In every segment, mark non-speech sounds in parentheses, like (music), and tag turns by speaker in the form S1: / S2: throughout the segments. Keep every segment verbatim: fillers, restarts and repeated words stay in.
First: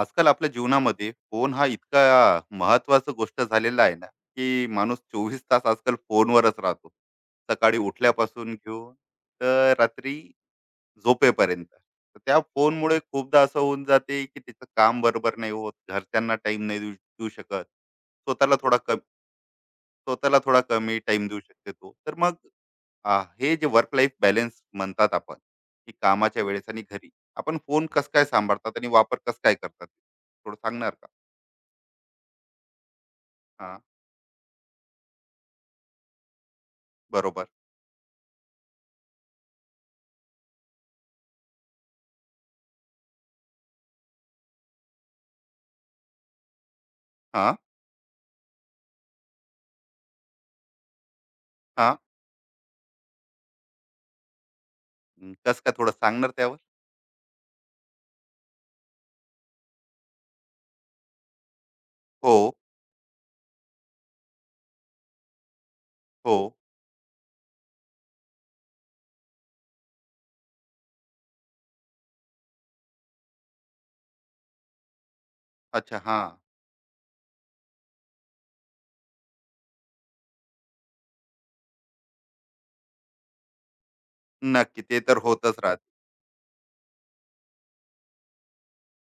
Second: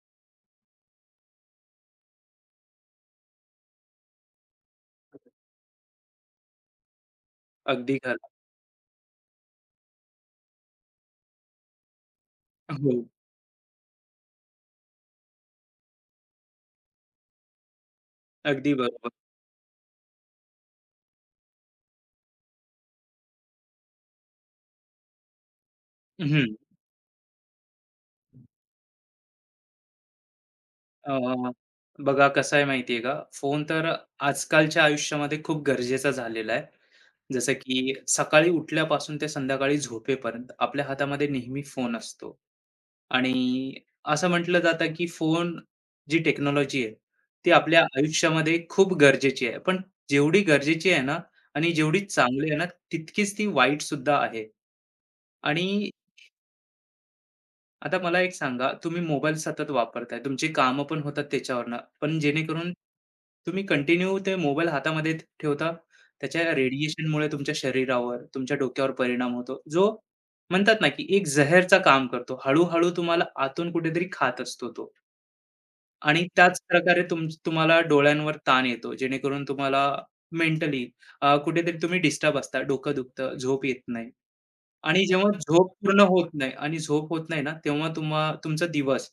S1: आजकाल आपल्या जीवनामध्ये फोन हा इतका महत्वाचा गोष्ट झालेला आहे ना, की माणूस चोवीस तास आजकाल फोनवरच राहतो, सकाळी
S2: अगदी खरं.
S1: उठल्यापासून घेऊन तर रात्री झोपेपर्यंत. तर त्या
S2: हो,
S1: फोनमुळे खूपदा असं होऊन जाते, की तिचं काम बरोबर नाही होत, घरच्यांना टाइम नाही देऊ देऊ शकत, स्वतःला
S2: अगदी
S1: थोडा कमी
S2: बरोबर.
S1: स्वतःला थोडा कमी टाइम देऊ शकते तो. तर मग आ, हे जे वर्क लाईफ बॅलन्स म्हणतात आपण, की कामाच्या
S2: हं.
S1: वेळेस आणि घरी आपण फोन कस काय सांभाळतात आणि वापर कस काय करतात, थोडं सांगणार का?
S2: अ, बघा कसं आहे माहिती आहे का, फोन
S1: हा.
S2: तर आजकालच्या आयुष्यामध्ये खूप गरजेचा झालेला आहे.
S1: बरोबर.
S2: जसं की सकाळी उठल्यापासून ते संध्याकाळी झोपेपर्यंत आपल्या हातामध्ये नेहमी फोन असतो. आणि असं म्हटलं जातं की फोन जी टेक्नॉलॉजी आहे,
S1: हा.
S2: ती आपल्या आयुष्यामध्ये खूप गरजेची आहे. पण जेवढी गरजेची आहे ना आणि
S1: हा.
S2: जेवढी चांगली आहे ना, तितकीच ती वाईटसुद्धा आहे.
S1: हं, कस काय
S2: आणि
S1: थोडं सांगणार त्यावर?
S2: आता मला एक सांगा, तुम्ही मोबाईल सतत वापरताय. तुमची कामं पण होतात त्याच्यावरनं. पण
S1: हो.
S2: जेणेकरून तुम्ही कंटिन्यू ते मोबाईल हातामध्ये ठ- ठेवता.
S1: हो.
S2: त्याच्या रेडिएशनमुळे तुमच्या शरीरावर, तुमच्या डोक्यावर परिणाम होतो. जो म्हणतात ना, की एक जहरचा काम करतो. हळू-हळू तुम्हाला आतून कुठेतरी खात असतो तो.
S1: अच्छा, हा.
S2: आणि त्याच प्रकारे तुम तुम्हाला डोळ्यांवर ताण येतो. जेणेकरून तुम्हाला मेंटली अ, कुठेतरी तुम्ही डिस्टर्ब असता. डोकं दुखतं, झोप येत नाही.
S1: नक्की, ते
S2: आणि
S1: तर
S2: जेव्हा
S1: होतच
S2: झोप
S1: राहते.
S2: पूर्ण होत नाही आणि झोप होत नाही ना, तेव्हा तुम्हा तुमचा दिवस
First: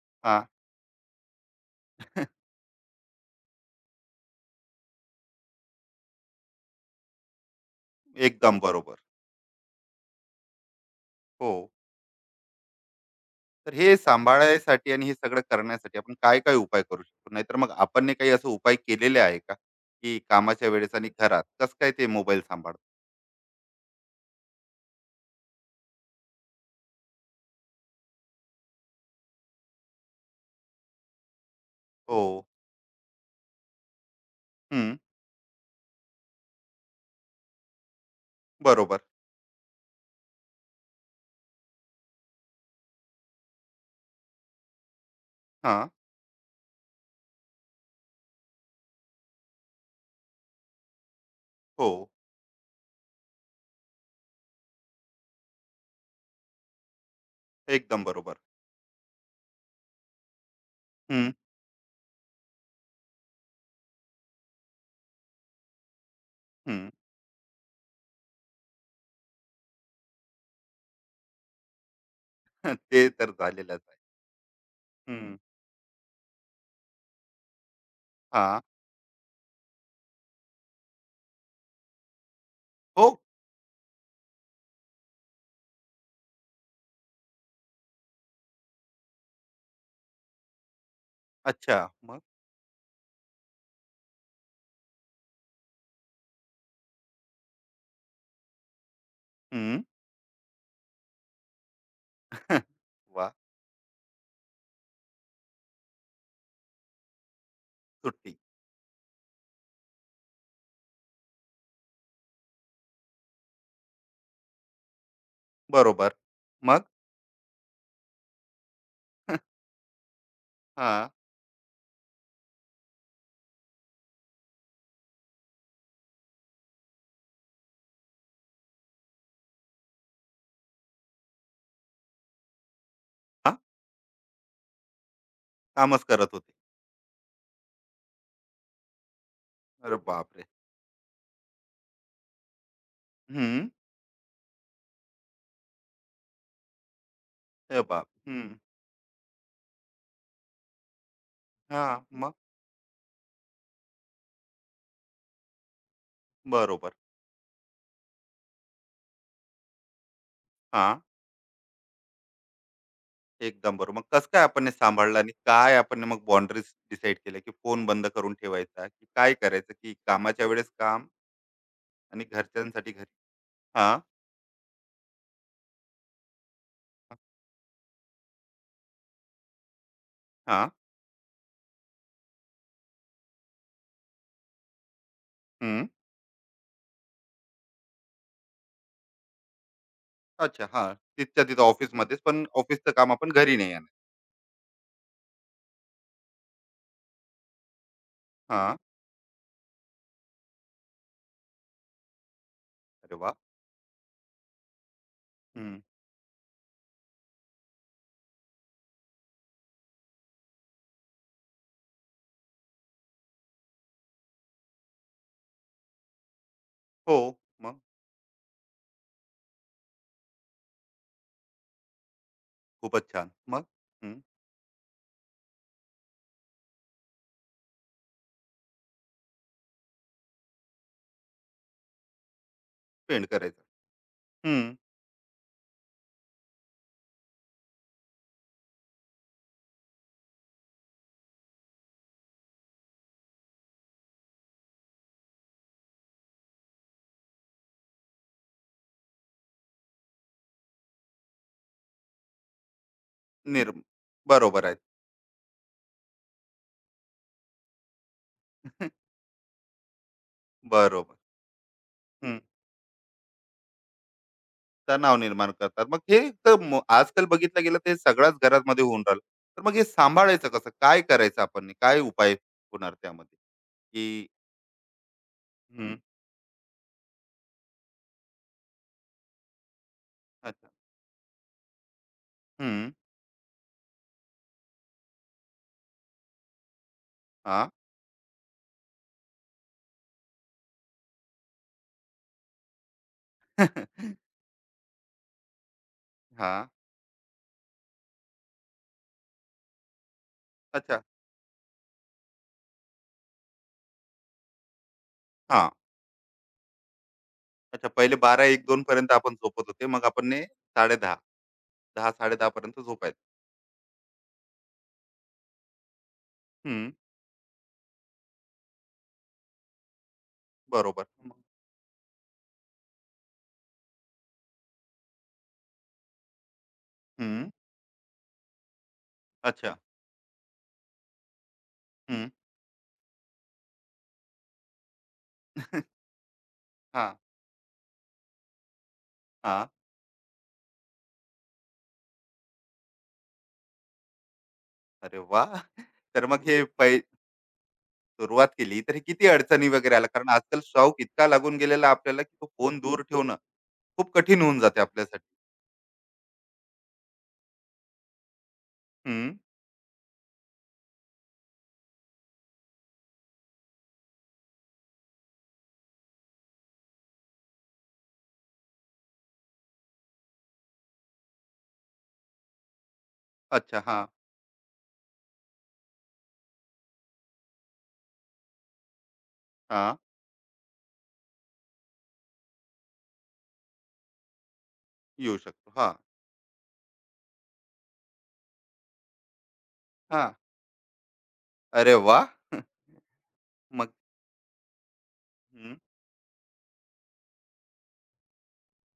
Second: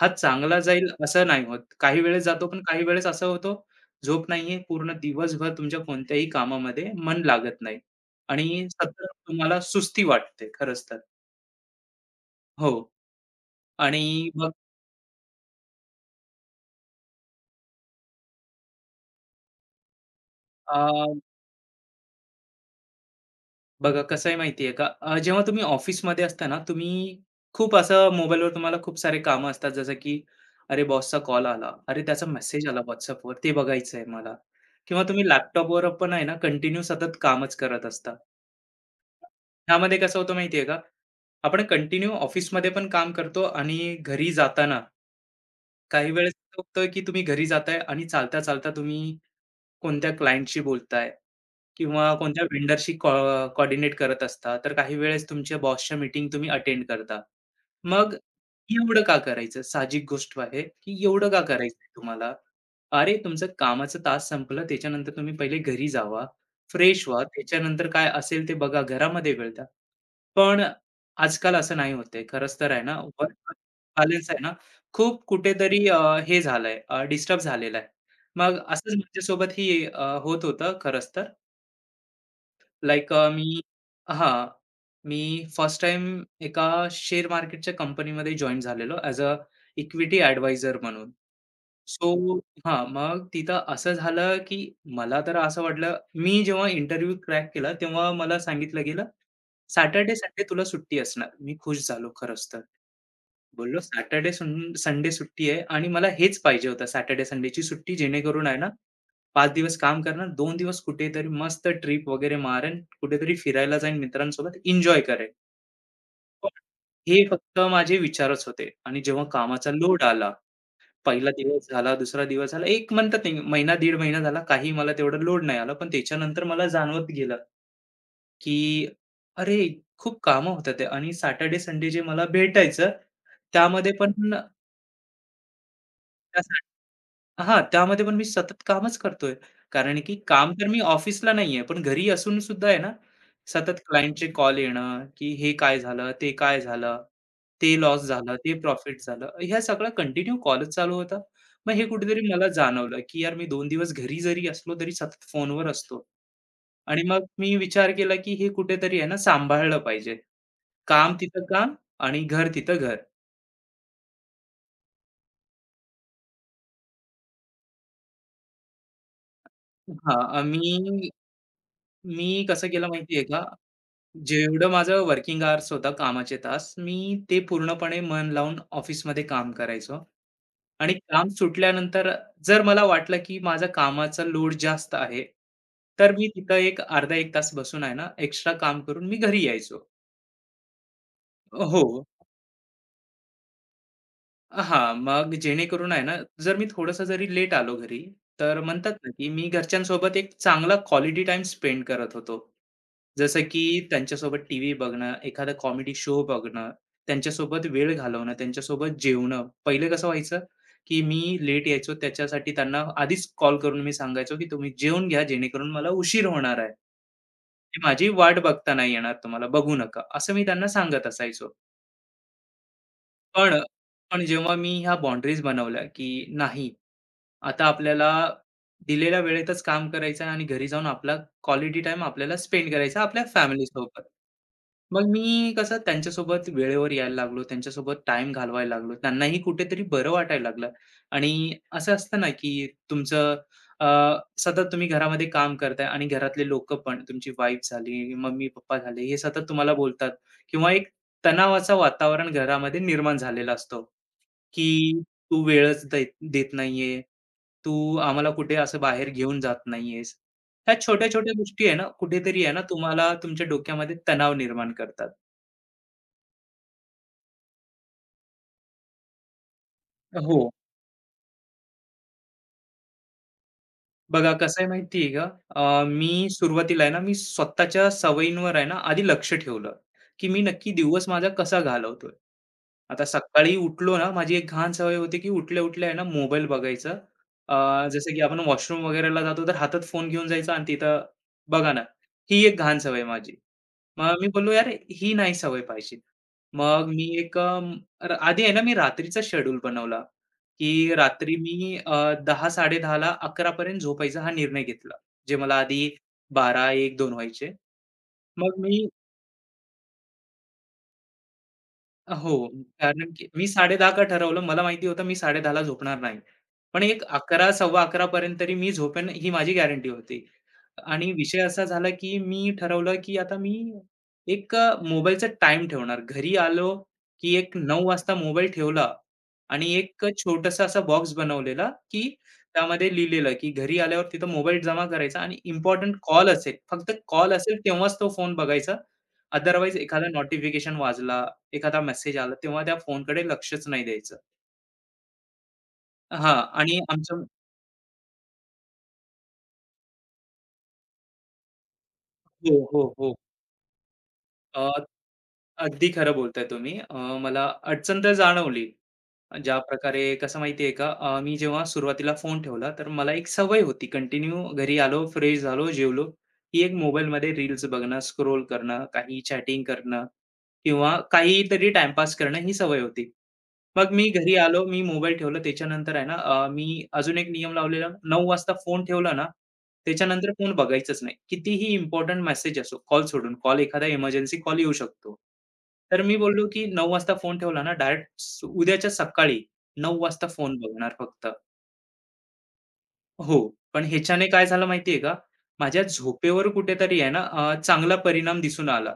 S2: हा
S1: हा.
S2: चांगला जाईल असं नाही होत. काही वेळेस
S1: (laughs)
S2: जातो, पण काही वेळेस असं होतो, झोप नाहीये, पूर्ण दिवसभर तुमच्या कोणत्याही कामामध्ये मन लागत नाही
S1: एकदम
S2: आणि
S1: बरोबर.
S2: सतत तुम्हाला सुस्ती वाटते खरंच तर.
S1: हो.
S2: हो.
S1: तर हे
S2: आणि मग
S1: सांभाळायसाठी आणि हे सगळं करण्यासाठी आपण काय काय उपाय करू शकतो? नाहीतर मग आपण ने काही असं उपाय केलेले आहे का, की कामाच्या
S2: अ
S1: वेळेस आणि घरात कस काय ते मोबाईल सांभाळतो?
S2: बघा कसं आहे माहिती का? अ, जेव्हा तुम्ही ऑफिसमध्ये असता ना, तुम्ही खूप असं मोबाईलवर तुम्हाला खूप सारे कामं असतात. जसं की अरे बॉसचा कॉल आला, अरे
S1: हो.
S2: त्याचा मेसेज आला WhatsAppवर, ते बघायचं आहे मला.
S1: हं.
S2: किंवा तुम्ही लॅपटॉपवर पण आहे ना, कंटिन्यू सतत कामच करत असता.
S1: बरोबर.
S2: ह्यामध्ये कसं होतं माहिती का? आपण कंटिन्यू ऑफिसमध्ये पण काम करतो आणि घरी जाताना
S1: हा.
S2: काही वेळेस होतं की तुम्ही घरी जाताय आणि चालता-चालता तुम्ही कोणत्या क्लायंटशी बोलताय
S1: हो,
S2: किंवा कोणत्या व्हेंडरशी कॉ कोऑर्डिनेट करत असता, तर काही वेळेस तुमच्या बॉसच्या मीटिंग तुम्ही अटेंड करता.
S1: एकदम
S2: मग
S1: बरोबर.
S2: एवढं का करायचं? साहजिक गोष्ट आहे, की एवढं
S1: हं.
S2: का करायचंय तुम्हाला? अरे, तुमचं कामाचा तास संपलं, त्याच्यानंतर तुम्ही पहिले घरी जावा,
S1: हं.
S2: फ्रेश व्हा, त्याच्यानंतर काय असेल ते बघा, घरामध्ये वेळ द्या. पण आजकाल असं नाही होत खरंच तर
S1: (laughs)
S2: आहे ना,
S1: ते तर
S2: वर्क
S1: झालेलंच आहे.
S2: बॅलन्स आहे ना, खूप
S1: हं.
S2: कुठेतरी अ, हे झालंय, डिस्टर्ब झालेला आहे. मग
S1: हां.
S2: असंच माझ्यासोबतही अ, होत होतं खरंच तर.
S1: हो.
S2: लाइक मी हां. मी फर्स्ट टाइम एका शेअर मार्केटच्या कंपनीमध्ये जॉइन झालेलो ॲज अ इक्विटी ॲडवायझर म्हणून.
S1: अच्छा.
S2: सो
S1: मग?
S2: हां, मग तिथं असं झालं, की मला तर असं वाटलं मी जेव्हा इंटरव्ह्यू क्रॅक केला, तेव्हा मला सांगितलं गेलं,
S1: हं.
S2: "सॅटर्डे, संडे तुला सुट्टी असणार." मी खुश झालो
S1: वाह!
S2: खरंच तर.
S1: (laughs)
S2: बोललो, "सॅटर्डे, संडे सुट्टी आहे आणि मला हेच पाहिजे होतं सॅटर्डे, संडेची सुट्टी
S1: सुट्टी.
S2: जेणेकरून आहे ना पाच दिवस काम करणार, दोन दिवस कुठेतरी मस्त ट्रिप वगैरे मारेन, कुठेतरी फिरायला जाईन मित्रांसोबत, एन्जॉय करेन.
S1: बरोबर.
S2: हो.
S1: मग?
S2: हे फक्त माझे विचारच होते आणि जेव्हा
S1: (laughs)
S2: कामाचा लोड आला,
S1: हां.
S2: पहिला दिवस झाला, दुसरा दिवस झाला, एक म्हणतात नाही महिना, दीड महिना झाला, काही मला तेवढं लोड नाही आला. पण त्याच्यानंतर मला जाणवत गेलं, की अरे, खूप कामं होतात आहे आणि सॅटर्डे, संडे जे मला भेटायचं,
S1: हां,
S2: त्यामध्ये पण
S1: कामच करत होते.
S2: त्यासाठी हां, त्यामध्ये पण मी सतत कामच करतोय.
S1: अरे
S2: कारण की
S1: बापरे!
S2: काम तर मी ऑफिसला नाहीये, पण घरी असून सुद्धा आहे ना,
S1: हं.
S2: सतत क्लायंटचे कॉल येणं, की हे काय झालं, ते काय झालं, ते
S1: अरे
S2: लॉस
S1: बाप!
S2: झालं,
S1: हं.
S2: ते प्रॉफिट झालं. ह्या सगळ्या कंटिन्यू कॉलच चालू होता. मग हे
S1: हां,
S2: कुठेतरी
S1: मग?
S2: मला जाणवलं, की यार मी दोन दिवस घरी जरी असलो तरी सतत फोनवर असतो.
S1: बरोबर.
S2: आणि मग मी विचार केला, की हे कुठेतरी आहे ना सांभाळलं पाहिजे.
S1: हां,
S2: काम तिथं काम आणि घर तिथं घर.
S1: एकदम बरोबर. मग कसं काय आपण हे सांभाळलं आणि काय आपण मग बाउंडरीज डिसाईड केल्या, की फोन बंद करून ठेवायचा, की काय करायचं, की
S2: हां,
S1: कामाच्या वेळेस
S2: मी
S1: काम
S2: मी
S1: आणि
S2: कसं केलं
S1: घरच्यांसाठी घरी?
S2: माहिती का?
S1: हां.
S2: जेवढं माझं वर्किंग आवर्स होता कामाचे तास, मी ते पूर्णपणे मन लावून ऑफिसमध्ये काम करायचो
S1: हां.
S2: आणि काम सुटल्यानंतर जर मला वाटलं, की माझा कामाचा लोड जास्त आहे,
S1: हं.
S2: तर मी तिथं एक अर्धा एक तास बसून आहे ना, एक्स्ट्रा काम करून मी घरी यायचो.
S1: अच्छा, हां. तिथच्या तिथं
S2: हो.
S1: ऑफिसमध्येच, पण ऑफिसचं काम आपण घरी नाही आणत.
S2: हां, मग जेणेकरून आहे ना, जर मी थोडंसं जरी लेट आलो घरी, तर
S1: हां.
S2: म्हणतात ना, की मी घरच्यांसोबत एक चांगला क्वालिटी टाईम स्पेंड करत होतो.
S1: अरे वाह!
S2: जसं की त्यांच्यासोबत टीव्ही बघणं, एखादा
S1: हं.
S2: कॉमेडी शो बघणं, त्यांच्यासोबत वेळ घालवणं, त्यांच्यासोबत जेवणं. पहिले कसं व्हायचं, की मी लेट यायचो त्याच्यासाठी त्यांना आधीच कॉल करून मी सांगायचो, की तुम्ही जेवून घ्या जेणेकरून मला उशीर होणार आहे.
S1: हो.
S2: ती
S1: मग
S2: माझी वाट बघता नाही येणार तुम्हाला, बघू नका, असं मी त्यांना सांगत असायचो.
S1: खूपच छान.
S2: पण
S1: मग? हं.
S2: पण जेव्हा मी ह्या बाउंडरीज बनवल्या, की नाही, आता आपल्याला दिलेल्या वेळेतच काम करायचं आहे आणि घरी जाऊन आपला क्वालिटी टाइम आपल्याला स्पेंड करायचा आपल्या
S1: पेंड करायचं.
S2: फॅमिलीसोबत.
S1: हं.
S2: मग मी कसं त्यांच्यासोबत वेळेवर यायला लागलो, त्यांच्यासोबत टाईम घालवायला लागलो. त्यांनाही कुठेतरी बरं वाटायला लागलं आणि असं असतं ना, की तुमचं अ, सतत तुम्ही घरामध्ये काम करताय आणि घरातले लोकं पण तुमची वाईफ झाली, मम्मी-पप्पा झाले, हे सतत तुम्हाला बोलतात. किंवा एक तणावाचं वातावरण घरामध्ये निर्माण झालेला
S1: निर
S2: असतो,
S1: बरोबर आहे.
S2: की तू वेळच देत देत नाहीये, तू आम्हाला कुठे असं
S1: (laughs)
S2: बाहेर घेऊन जात नाहीयेस. ह्या
S1: बरोबर.
S2: छोट्या-छोट्या गोष्टी आहे ना,
S1: हं.
S2: कुठेतरी आहे ना, तुम्हाला तुमच्या डोक्यामध्ये तणाव निर्माण करतात.
S1: तणाव निर्माण करतात. मग हे तर म आजकाल बघितलं गेलं ते सगळ्याच घरांमध्ये होऊन राहिलं. तर मग हे
S2: हो.
S1: सांभाळायचं कसं? काय करायचं आपण? काय उपाय होणार त्यामध्ये? की
S2: बघा कसं आहे माहिती आहे का? अ,
S1: हं.
S2: मी सुरुवातीला आहे ना, मी स्वतःच्या सवयींवर आहे ना, आधी लक्ष ठेवलं, की मी
S1: अच्छा.
S2: नक्की दिवस माझा कसा घालवतोय.
S1: हं.
S2: आता सकाळी उठलो ना, माझी एक घाण सवय होती, की उठल्या-उठल्या आहे ना, मोबाईल बघायचा.
S1: हां.
S2: अ, जसं की आपण वॉशरूम वगैरेला जातो, तर हातात फोन घेऊन जायचा आणि तिथं बघा ना, ही एक घाण सवय आहे माझी.
S1: हां. (laughs)
S2: मग मी बोललो, "यार ही नाही सवय पाहिजे." मग मी एक अ, आधी आहे ना मी रात्रीचा शेड्यूल बनवला, की
S1: अच्छा.
S2: रात्री मी अ, दहा-10:30ला 11:00पर्यंत झोपायचा हा निर्णय घेतला. जे मला
S1: हां.
S2: आधी बारा एक दोन व्हायचे.
S1: अच्छा, पहिले
S2: मग
S1: बारा-एक-दोन
S2: मी
S1: पर्यंत आपण झोपत होते. मग आपण ने साडे दहा
S2: हो.
S1: 10:00-साडे दहा पर्यंत
S2: कारण
S1: झोपायचं.
S2: की मी साडेदहा का ठरवलं. मला माहिती होतं मी साडेदहा ला झोपणार नाही. पण
S1: हं,
S2: एक अकरा, सव्वा अकरा पर्यंत तरी मी झोपेन ही माझी गॅरंटी होती.
S1: बरोबर.
S2: आणि विषय असा झाला की मी ठरवलं की आता मी एक अ, मोबाईलचा टाईम ठेवणार. घरी आलो की
S1: हं,
S2: एक नऊ वाजता मोबाईल ठेवला आणि
S1: अच्छा.
S2: एक छोटासा असा बॉक्स बनवलेला की
S1: हं.
S2: त्यामध्ये लिहिलेलं की घरी आल्यावर तिथं मोबाईल जमा करायचा आणि इम्पोर्टंट कॉल असेल, फक्त
S1: हां.
S2: कॉल असेल तेव्हाच तो फोन बघायचा.
S1: हां. (laughs)
S2: अदरवाईज एखादा नोटिफिकेशन वाजला एखादा मेसेज आला तेव्हा त्या फोनकडे लक्षच नाही द्यायचं.
S1: अरे वाह! तर
S2: हां
S1: मग हे
S2: आणि
S1: पै
S2: आमचं
S1: सुरुवात केली, तर हे किती अडचणी वगैरे आल्या? कारण आजकाल शौक इतका लागून गेलेला आपल्याला, की तो
S2: हो,
S1: फोन
S2: हो,
S1: दूर
S2: हो.
S1: ठेवणं खूप कठीण होऊन
S2: अ,
S1: जाते आपल्यासाठी.
S2: अगदी खरं बोलताय तुम्ही. अ, मला अडचण तर जाणवली.
S1: हं,
S2: ज्या प्रकारे कसं माहिती आहे का, अ, मी जेव्हा सुरुवातीला फोन ठेवला, तर मला एक सवय होती कंटिन्यू घरी आलो, फ्रेश झालो, जेवलो, की एक मोबाईलमध्ये रील्स बघणं, स्क्रोल करणं, काही चॅटिंग करणं किंवा काहीतरी टाईमपास करणं ही सवय होती.
S1: अच्छा.
S2: मग मी
S1: हां.
S2: घरी आलो, मी मोबाईल ठेवला. त्याच्यानंतर आहे ना, अ, मी अजून एक नियम लावलेला नऊ वाजता फोन ठेवला ना,
S1: हां.
S2: त्याच्यानंतर फोन बघायचाच नाही. कितीही इम्पोर्टंट मेसेज असो, कॉल सोडून. कॉल एखादा इमर्जन्सी कॉल येऊ शकतो.
S1: येऊ शकतो. हां.
S2: तर मी बोललो, की नऊ वाजता फोन ठेवला ना, डायरेक्ट उद्याच्या सकाळी नऊ वाजता
S1: हां.
S2: फोन बघणार फक्त.
S1: अरे वाह! (laughs)
S2: हो. पण
S1: मग
S2: ह्याच्याने काय झालं माहिती आहे का?
S1: हं,
S2: माझ्या झोपेवर कुठेतरी आहे ना अ, चांगला परिणाम दिसून आला.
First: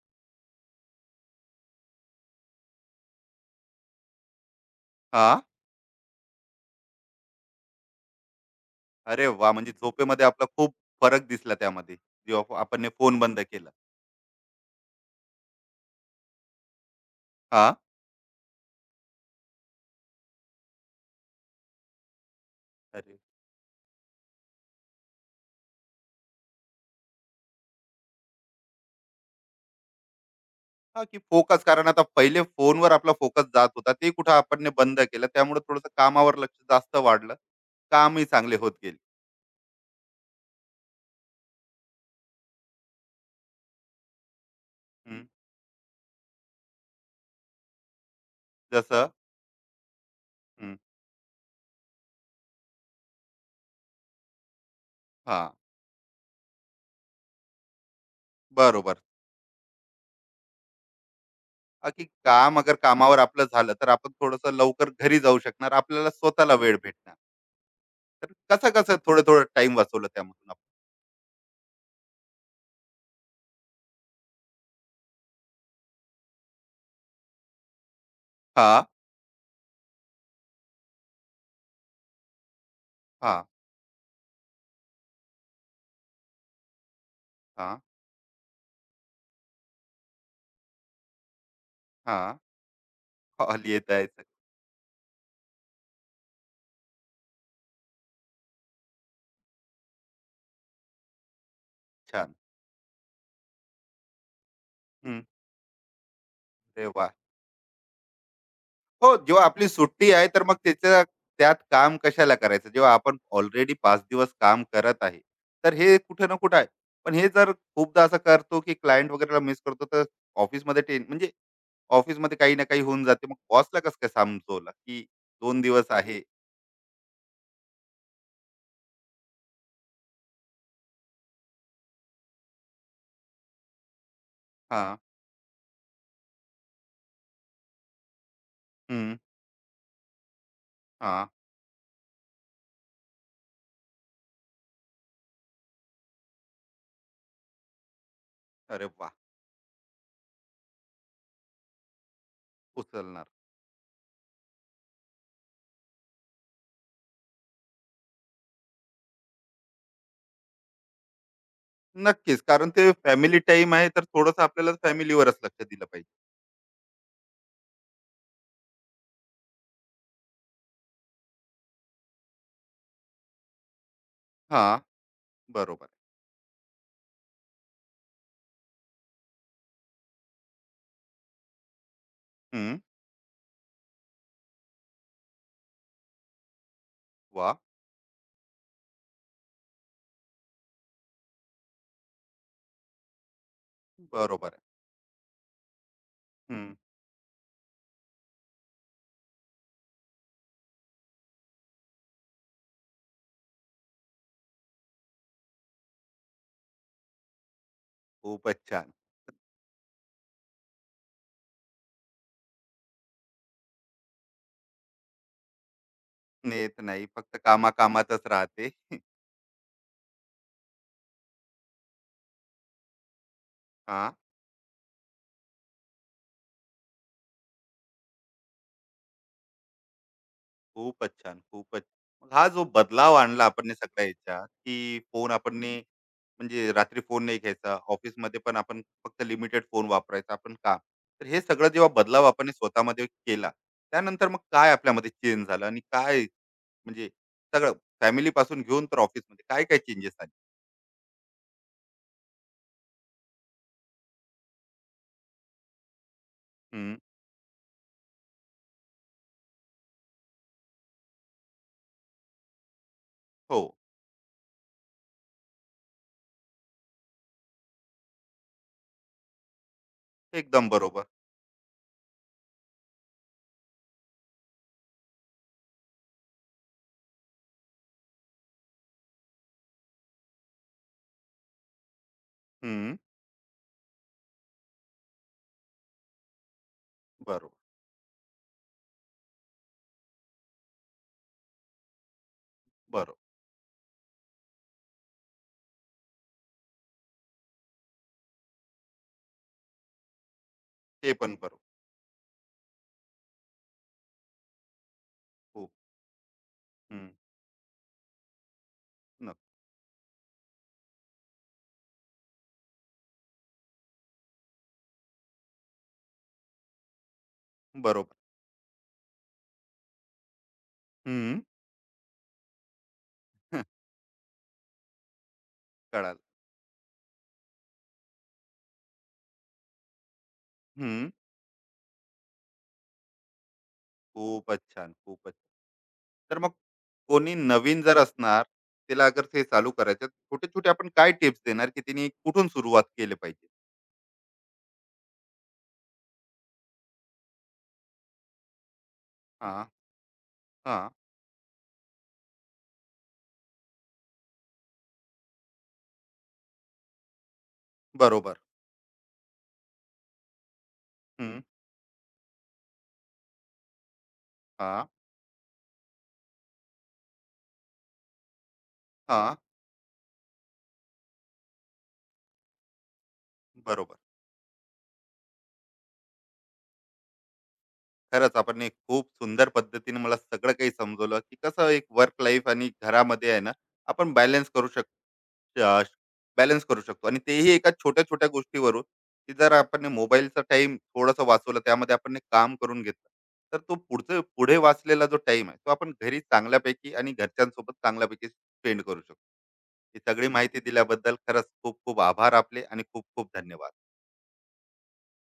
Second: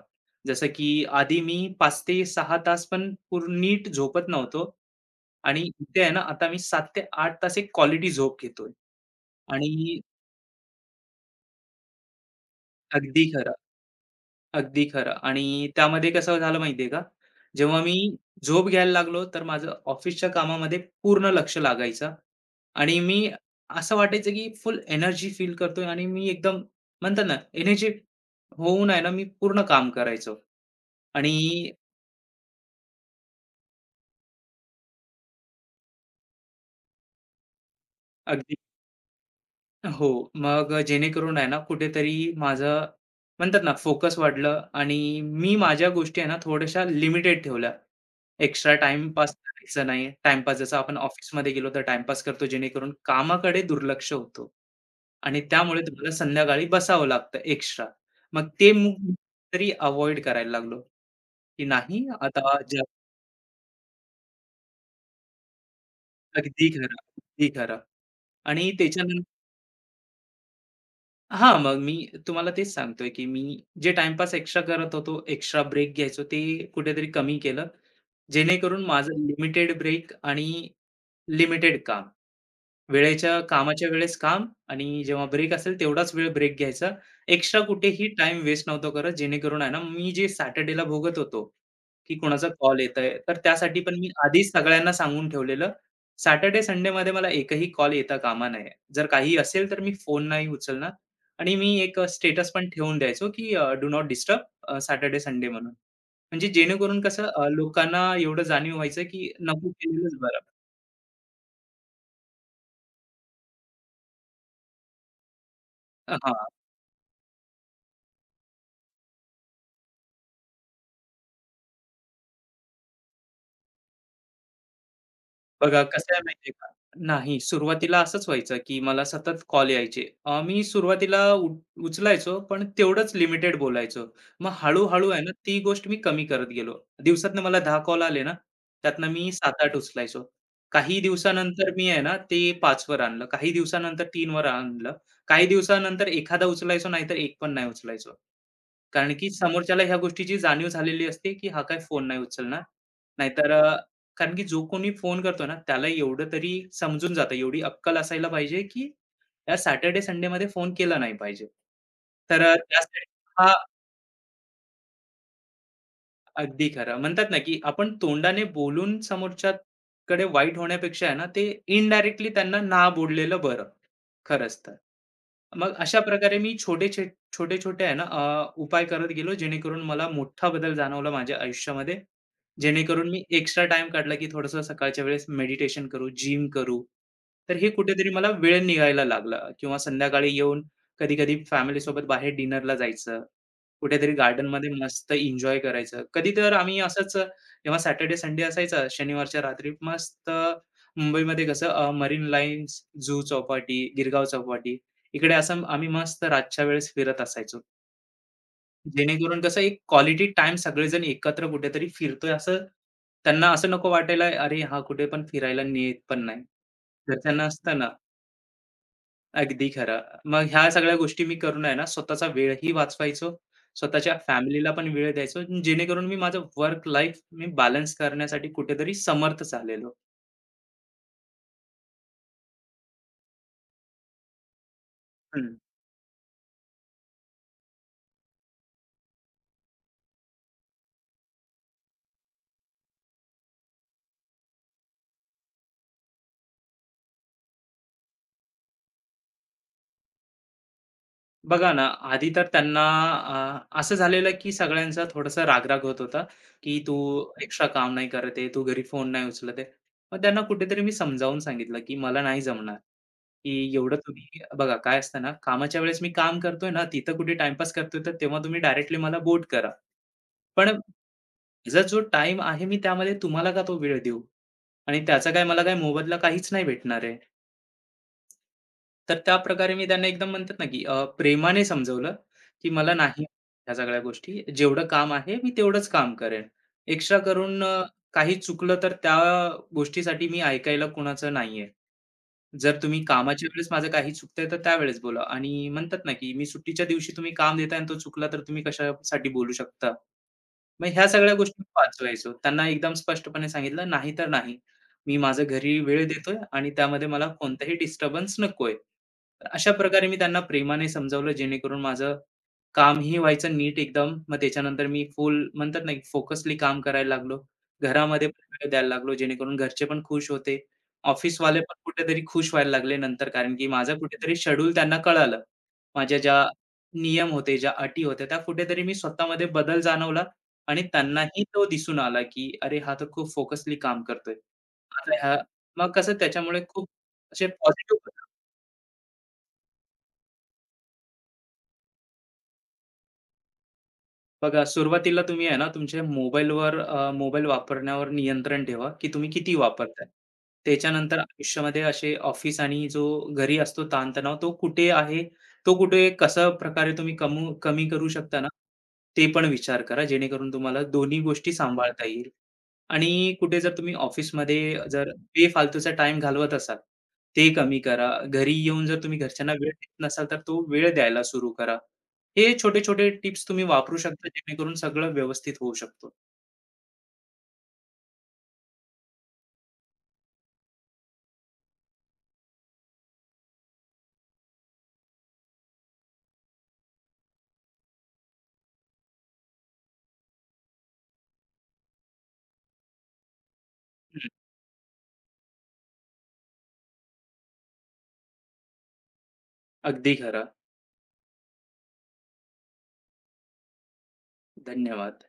S2: जसं की आधी मी पाच ते सहा तास पण पूर्ण नीट झोपत नव्हतो.
S1: हां.
S2: आणि इथे आहे ना आता मी सात ते आठ तास एक क्वालिटी झोप घेतोय.
S1: अरे वाह! म्हणजे
S2: आणि
S1: झोपेमध्ये आपला खूप फरक दिसला त्यामध्ये, जेव्हा आपण फोन
S2: अगदी
S1: बंद
S2: खरं.
S1: केला.
S2: अगदी खरं आणि त्यामध्ये कसं झालं माहितीये का,
S1: हा.
S2: जेव्हा मी झोप घ्यायला लागलो, तर माझं ऑफिसच्या कामामध्ये पूर्ण लक्ष लागायचं आणि
S1: अरे,
S2: मी असं वाटायचं की फुल एनर्जी फील करतोय आणि मी एकदम म्हणतात ना, एनर्जी होऊन आहे ना, मी पूर्ण काम करायचो
S1: हा की फोकस,
S2: आणि
S1: कारण आता पहिले फोनवर आपला फोकस जात होता, ते कुठं आपण बंद केलं, त्यामुळे थोडस कामावर लक्ष जास्त वाढलं, कामही
S2: अगदी
S1: चांगले होत गेले.
S2: हो, मग जेणेकरून आहे ना, कुठेतरी माझं म्हणतात ना, फोकस वाढलं आणि
S1: हम्म.
S2: मी माझ्या गोष्टी आहे ना, थोड्याशा लिमिटेड ठेवल्या. एक्स्ट्रा
S1: जसं
S2: टाईमपास करायचा नाही. टाईमपास
S1: हम्म.
S2: जसं आपण ऑफिसमध्ये गेलो तर टाईमपास करतो जेणेकरून कामाकडे दुर्लक्ष होतो
S1: हा.
S2: आणि त्यामुळे तुम्हाला संध्याकाळी बसावं लागतं एक्स्ट्रा. मग ते मी
S1: बरोबर.
S2: तरी अव्हॉइड करायला लागलो, की
S1: हा की
S2: नाही आता
S1: काम अगर
S2: जग
S1: कामावर आपलं झालं, तर आपण थोडस लवकर घरी जाऊ शकणार, आपल्याला स्वतःला
S2: अगदी
S1: वेळ
S2: खरं,
S1: भेटणार.
S2: अगदी खरं.
S1: तर कसं
S2: आणि
S1: कसं थोडं
S2: त्याच्यानंतर
S1: थोडं टाइम वाचवलं त्यामधून आपण.
S2: हां, मग मी तुम्हाला तेच सांगतोय, की मी जे टाईमपास एक्स्ट्रा करत होतो, एक्स्ट्रा ब्रेक घ्यायचो ते कुठेतरी कमी केलं.
S1: हा.
S2: जेणेकरून माझं लिमिटेड ब्रेक आणि लिमिटेड काम
S1: हा.
S2: वेळेच्या कामाच्या वेळेस काम आणि जेव्हा ब्रेक असेल तेवढाच वेळ ब्रेक घ्यायचा. एक्स्ट्रा
S1: हा.
S2: कुठेही टाइम वेस्ट नव्हतो करत. जेणेकरून आहे ना, मी जे सॅटर्डेला भोगत होतो, की
S1: हा.
S2: कोणाचा कॉल येतोय, तर
S1: हॉल
S2: त्यासाठी
S1: येत
S2: पण
S1: आहे.
S2: मी आधीच सगळ्यांना सांगून ठेवलेलं, सॅटर्डे संडेमध्ये मला एकही कॉल येता कामा नये. जर काही असेल तर मी फोन नाही उचलणार आणि मी एक अ,
S1: छान.
S2: स्टेटस पण ठेवून द्यायचो, की do not disturb Saturday
S1: hmm.
S2: Sunday म्हणून. म्हणजे
S1: अरे
S2: जेणेकरून
S1: वा.
S2: कसं अ, लोकांना एवढं जाणीव व्हायचं,
S1: हो,
S2: की
S1: जेव्हा आपली
S2: नको
S1: सुट्टी
S2: केलेलंच
S1: आहे,
S2: बरं.
S1: तर मग त्याच्या त्यात काम कशाला करायचं? जेव्हा आपण ऑलरेडी पाच दिवस काम करत आहे, तर हे कुठे ना
S2: हां.
S1: कुठे आहे. पण हे जर खूपदा असं करतो, की क्लायंट वगैरेला मिस करतो, तर ऑफिसमध्ये टेन म्हणजे ऑफिसमध्ये काही ना काही होऊन जाते. मग बॉसला कसं काय समजवलं, की दोन
S2: बघा
S1: दिवस
S2: कसं आहे
S1: आहे?
S2: माहिती का? नाही, सुरुवातीला असंच व्हायचं, की मला सतत कॉल यायचे. अ, मी सुरुवातीला उ उचलायचो, पण तेवढंच लिमिटेड बोलायचो. मग
S1: हां.
S2: हळू-हळू आहे ना, ती गोष्ट मी कमी करत गेलो. दिवसातनं मला दहा कॉल आले ना, त्यातनं
S1: हं.
S2: मी सात आठ उचलायचो. काही
S1: हां.
S2: दिवसानंतर मी आहे ना, ते पाच आणलं. काही दिवसानंतर तीन आणलं. काही दिवसानंतर एखादा उचलायचो, नाहीतर एक पण नाही उचलायचो.
S1: अरे वाह!
S2: कारण की समोरच्याला ह्या गोष्टीची जाणीव झालेली असते, की हा काय फोन नाही उचलणार.
S1: उचलणार.
S2: नाहीतर अ, कारण की जो कोणी फोन करतो ना, त्याला एवढं तरी समजून जातं. एवढी अक्कल असायला पाहिजे, की या सॅटर्डे संडेमध्ये फोन केला नाही पाहिजे.
S1: नक्कीच,
S2: तर अ,
S1: कारण ते
S2: त्यासाठी
S1: फॅमिली
S2: हा
S1: टाईम आहे, तर थोडंसं आपल्याला फॅमिलीवरच लक्ष दिलं पाहिजे.
S2: अगदी खरं. म्हणतात ना, की आपण तोंडाने बोलून समोरच्याकडे वाईट होण्यापेक्षा आहे ना, ते इनडायरेक्टली त्यांना ना बोललेलं बरं, खरंच तर.
S1: हां.
S2: मग
S1: बरोबर.
S2: अशा प्रकारे मी छोटे छे छोटे-छोटे आहे ना, अ, उपाय करत गेलो, जेणेकरून मला मोठा बदल जाणवला माझ्या आयुष्यामध्ये.
S1: हं.
S2: जेणेकरून मी एक्स्ट्रा टाईम काढला, की थोडंसं सकाळच्या वेळेस मेडिटेशन करू, जिम करू. तर
S1: वाह!
S2: हे कुठेतरी मला वेळ निघायला लागला किंवा संध्याकाळी येऊन कधी-कधी फॅमिलीसोबत बाहेर डिनरला जायचं. कुठेतरी
S1: बरोबर आहे.
S2: गार्डनमध्ये मस्त एन्जॉय करायचं. कधी तर
S1: हं.
S2: आम्ही असंच जेव्हा सॅटर्डे, संडे असायचा शनिवारच्या रात्री मस्त मुंबईमध्ये कसं अ, मरीन लाईन्स, जुहू चौपाटी, गिरगाव चौपाटी इकडे असं आम्ही मस्त रातच्या वेळेस फिरत असायचो.
S1: खूपच छान.
S2: जेणेकरून कसं एक क्वालिटी टाईम सगळेजण एकत्र कुठेतरी फिरतोय असं त्यांना असं नको वाटायला, "अरे, हा कुठे पण फिरायला नेत पण नाही."
S1: नेत नाही, फक्त
S2: तर असतं ना
S1: कामाकामातच राहते.
S2: अगदी खरं. मग ह्या सगळ्या गोष्टी मी करून आहे ना, स्वतःचा वेळही वाचवायचो.
S1: हां.
S2: स्वतःच्या फॅमिलीला पण वेळ द्यायचो, जेणेकरून मी माझं वर्क लाईफ मी बॅलन्स करण्यासाठी कुठेतरी समर्थ झालेलो.
S1: खूपच छान, खूपच. मग हा जो बदलाव आणला आपण ने सगळ्या याच्यात, की फोन
S2: हं.
S1: आपण ने म्हणजे रात्री फोन नाही घ्यायचा, ऑफिसमध्ये पण आपण फक्त लिमिटेड फोन वापरायचा आपण, का तर हे सगळं जेव्हा बदलाव आपण ने स्वतःमध्ये केला, त्यानंतर मग काय आपल्यामध्ये चेंज झालं आणि काय म्हणजे सगळं फॅमिली पासून घेऊन तर ऑफिसमध्ये काय काय चेंजेस आले?
S2: बघा ना, आधी तर त्यांना अ, असं झालेलं की सगळ्यांचा थोडासा राग होत होता, की "तू
S1: हम्म.
S2: एक्स्ट्रा काम नाही करत आहे, तू घरी फोन नाही उचलत आहे." मग त्यांना कुठेतरी मी समजावून सांगितलं, की "मला नाही जमणार,
S1: हो,
S2: की एवढं तुम्ही" बघा काय असतं ना, कामाच्या वेळेस मी काम करतोय ना, तिथं कुठे टाईमपास करतोय, तर तेव्हा तुम्ही डायरेक्टली मला बोट करा. पण
S1: एकदम बरोबर.
S2: माझा जो टाइम आहे, मी त्यामध्ये तुम्हाला का तो वेळ देऊ? आणि त्याचा काय मला काय मोबदला काहीच नाही भेटणार आहे. तर त्या प्रकारे मी त्यांना एकदम म्हणतात ना, की अ, प्रेमाने समजवलं, की मला
S1: हम्म.
S2: नाही ह्या सगळ्या गोष्टी. जेवढं काम आहे मी तेवढंच काम करेन. एक्स्ट्रा
S1: बरोबर.
S2: करून अ, काही चुकलं तर त्या गोष्टीसाठी मी ऐकायला कुणाचं नाहीये. जर तुम्ही
S1: बरोबर.
S2: कामाच्या वेळेस माझं काही चुकतंय तर त्यावेळेस बोला आणि म्हणतात ना, की मी सुट्टीच्या दिवशी तुम्ही काम देताय आणि तो चुकला तर तुम्ही कशासाठी बोलू शकता? मग ह्या
S1: ते
S2: सगळ्या
S1: पण बरोबर.
S2: गोष्टी वाचवायचो. त्यांना एकदम स्पष्टपणे सांगितलं, "नाही तर नाही." मी माझं
S1: हो.
S2: घरी वेळ देतोय आणि त्यामध्ये
S1: हम्म.
S2: मला कोणताही डिस्टर्बन्स नकोय. तर
S1: नक्की.
S2: अशा प्रकारे मी त्यांना प्रेमाने समजावलं जेणेकरून माझं कामही व्हायचं नीट एकदम. मग त्याच्यानंतर मी फुल म्हणतात ना, फोकसली काम करायला लागलो.
S1: बरोबर.
S2: घरामध्ये पण वेळ द्यायला लागलो जेणेकरून घरचे पण खुश होते.
S1: हम्म.
S2: ऑफिसवाले पण कुठेतरी खुश व्हायला लागले नंतर कारण की
S1: (laughs)
S2: माझं कुठेतरी शेड्यूल त्यांना कळालं. माझ्या
S1: कळालं.
S2: ज्या नियम होते, ज्या अटी होत्या त्या कुठेतरी मी स्वतःमध्ये बदल जाणवला आणि
S1: हं.
S2: त्यांनाही तो दिसून आला, की अरे हा तर खूप फोकसली काम करतोय.
S1: खूपच छान, खूपच.
S2: हां, मग कसं
S1: तर मग
S2: त्याच्यामुळे खूप
S1: कोणी
S2: असे
S1: नवीन जर
S2: पॉझिटिव्ह
S1: असणार, त्याला अगर ते चालू करायचं, छोटे-छोटे आपण काय टिप्स देणार, की तिने कुठून सुरुवात केली पाहिजे?
S2: बघा, सुरुवातीला तुम्ही आहे ना, तुमच्या मोबाईलवर अ, मोबाईल वापरण्यावर नियंत्रण ठेवा, की तुम्ही किती
S1: हां.
S2: वापरताय.
S1: हां.
S2: त्याच्यानंतर आयुष्यामध्ये असे ऑफिस आणि जो घरी असतो ताणतणाव, तो कुठे आहे, तो कुठे कशा प्रकारे तुम्ही कमू कमी करू
S1: बरोबर.
S2: शकता ना, ते पण विचार करा, जेणेकरून तुम्हाला दोन्ही
S1: हं.
S2: गोष्टी सांभाळता येईल. आणि कुठे जर तुम्ही ऑफिसमध्ये
S1: हां.
S2: जर बेफालतूचा टाईम घालवत असाल, ते कमी करा. घरी येऊन जर तुम्ही
S1: हां.
S2: घरच्यांना वेळ देत नसाल, तर तो वेळ द्यायला सुरू करा. हे छोटे-छोटे टिप्स तुम्ही वापरू
S1: बरोबर.
S2: शकता जेणेकरून सगळं व्यवस्थित होऊ शकतो.
S1: खरंच आपण एक खूप सुंदर पद्धतीने मला सगळं काही समजवलं, की कसं एक वर्क लाईफ आणि घरामध्ये आहे ना, आपण बॅलन्स करू शकतो. अ, बॅलन्स करू शकतो आणि तेही एका छोट्या-छोट्या गोष्टीवरून, की जर आपण मोबाईलचा टाइम थोडासा वाचवला, त्यामध्ये आपण एक काम करून घेतलं, तर तो पुढचं
S2: हं,
S1: पुढे वाचलेला जो टाइम आहे, तो आपण घरी चांगल्यापैकी आणि घरच्यांसोबत चांगल्यापैकी स्पेंड करू शकतो. ही
S2: अगदी
S1: सगळी
S2: खरं.
S1: माहिती दिल्याबद्दल खरंच खूप-खूप आभार आपले आणि खूप-खूप धन्यवाद.
S2: धन्यवाद.